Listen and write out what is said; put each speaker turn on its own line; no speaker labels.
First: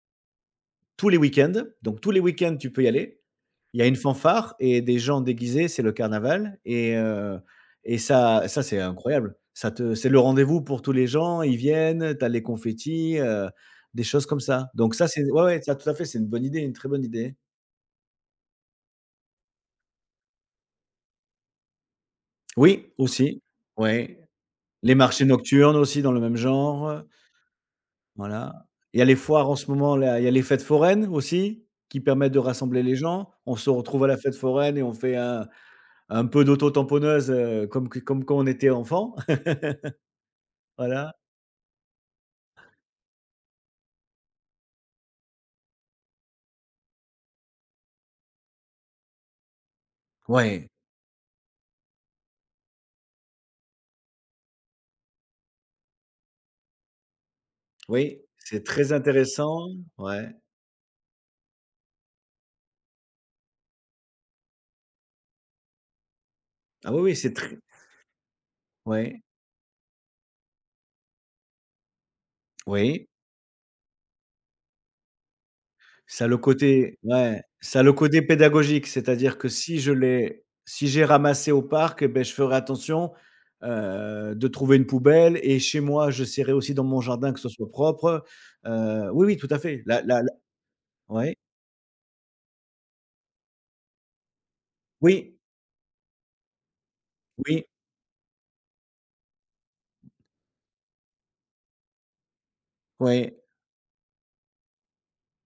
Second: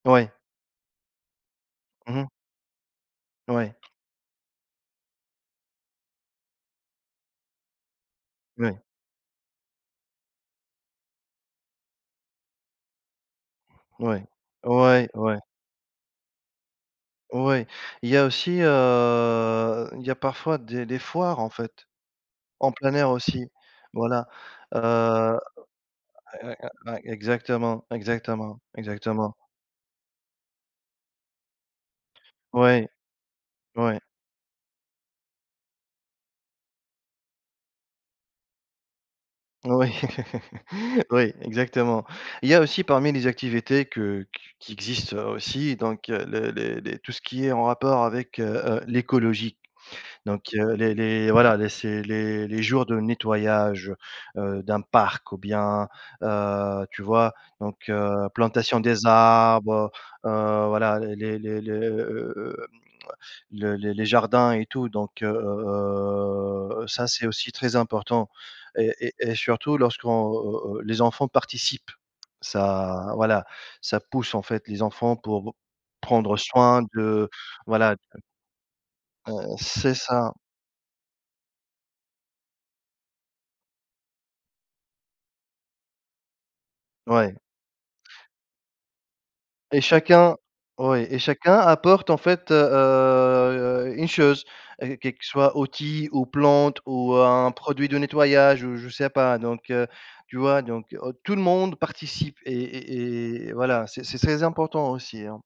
Ouais.
Tous les week-ends, donc tous les
Mmh.
week-ends tu peux y aller.
Ouais.
Il y a une fanfare et des gens déguisés, c'est le carnaval et heu, et ça ça c'est
Ouais.
incroyable. Ça te c'est le rendez-vous pour tous les gens, ils viennent, tu as les confettis, heu, des choses
Ouais,
comme ça donc ça
ouais,
c'est
ouais
ouais ouais, ça tout à fait, c'est une bonne idée, une très bonne idée.
Ouais, il y a aussi, heu, il y a parfois des des foires en fait. En
Oui,
plein air
aussi,
aussi
ouais.
voilà, heu
Les marchés
ouais
nocturnes aussi dans le même
ouais ouais,
genre.
exactement, exactement,
Voilà. Il y a les
exactement.
foires en ce moment là, il y a les fêtes foraines aussi qui permettent de rassembler
Ouais.
les gens. On se
Ouais.
retrouve à la fête foraine et on fait un un peu d'auto tamponneuse, heu, comme q comme quand on était enfant.
Oui,
Voilà.
oui, exactement. Il y a aussi parmi les activités que qu qui existent aussi donc heu, le les les tout ce qui est en rapport avec, heu, heu, l'écologie donc
Ouais!
heu, les les voilà les c'est les les jours de nettoyage, heu, d'un parc, ou bien, heu, tu vois? Donc
Oui,
heu,
c'est
plantation
très
des
intéressant,
arbres. Heu,
ouais.
voilà les les les le, heu, hem, le les les les jardins et tout donc heu, heu, heu,
Ah oui,
ça
oui,
c'est
c'est
aussi
très
très important et et
Ouais.
et surtout lorsqu'on, heu, heu les enfants participent.
Oui.
Ça voilà, ça pousse en fait les enfants pour
Ça a
prendre
le
soin
côté
de
ouais, ça a le
voilà de
côté pédagogique, c'est-à-dire que
Heu,
si je
c'est ça.
l'ai si j'ai ramassé au parc et beh, je ferai attention, heu, de trouver une poubelle et chez moi j'essaierai aussi dans mon jardin
Ouais.
que ce soit propre. Heu, oui oui tout à
Et
fait, la la la
chacun ouais et
ouais?
chacun apporte en fait, heu heu, une chose et quelque
Oui.
soit outil, ou plante, ou un
Oui.
produit de nettoyage, ou je sais pas donc heu, tu vois? Donc aut tout le monde participe et
OuI.
et et voilà c'est c'est très important aussi, hein.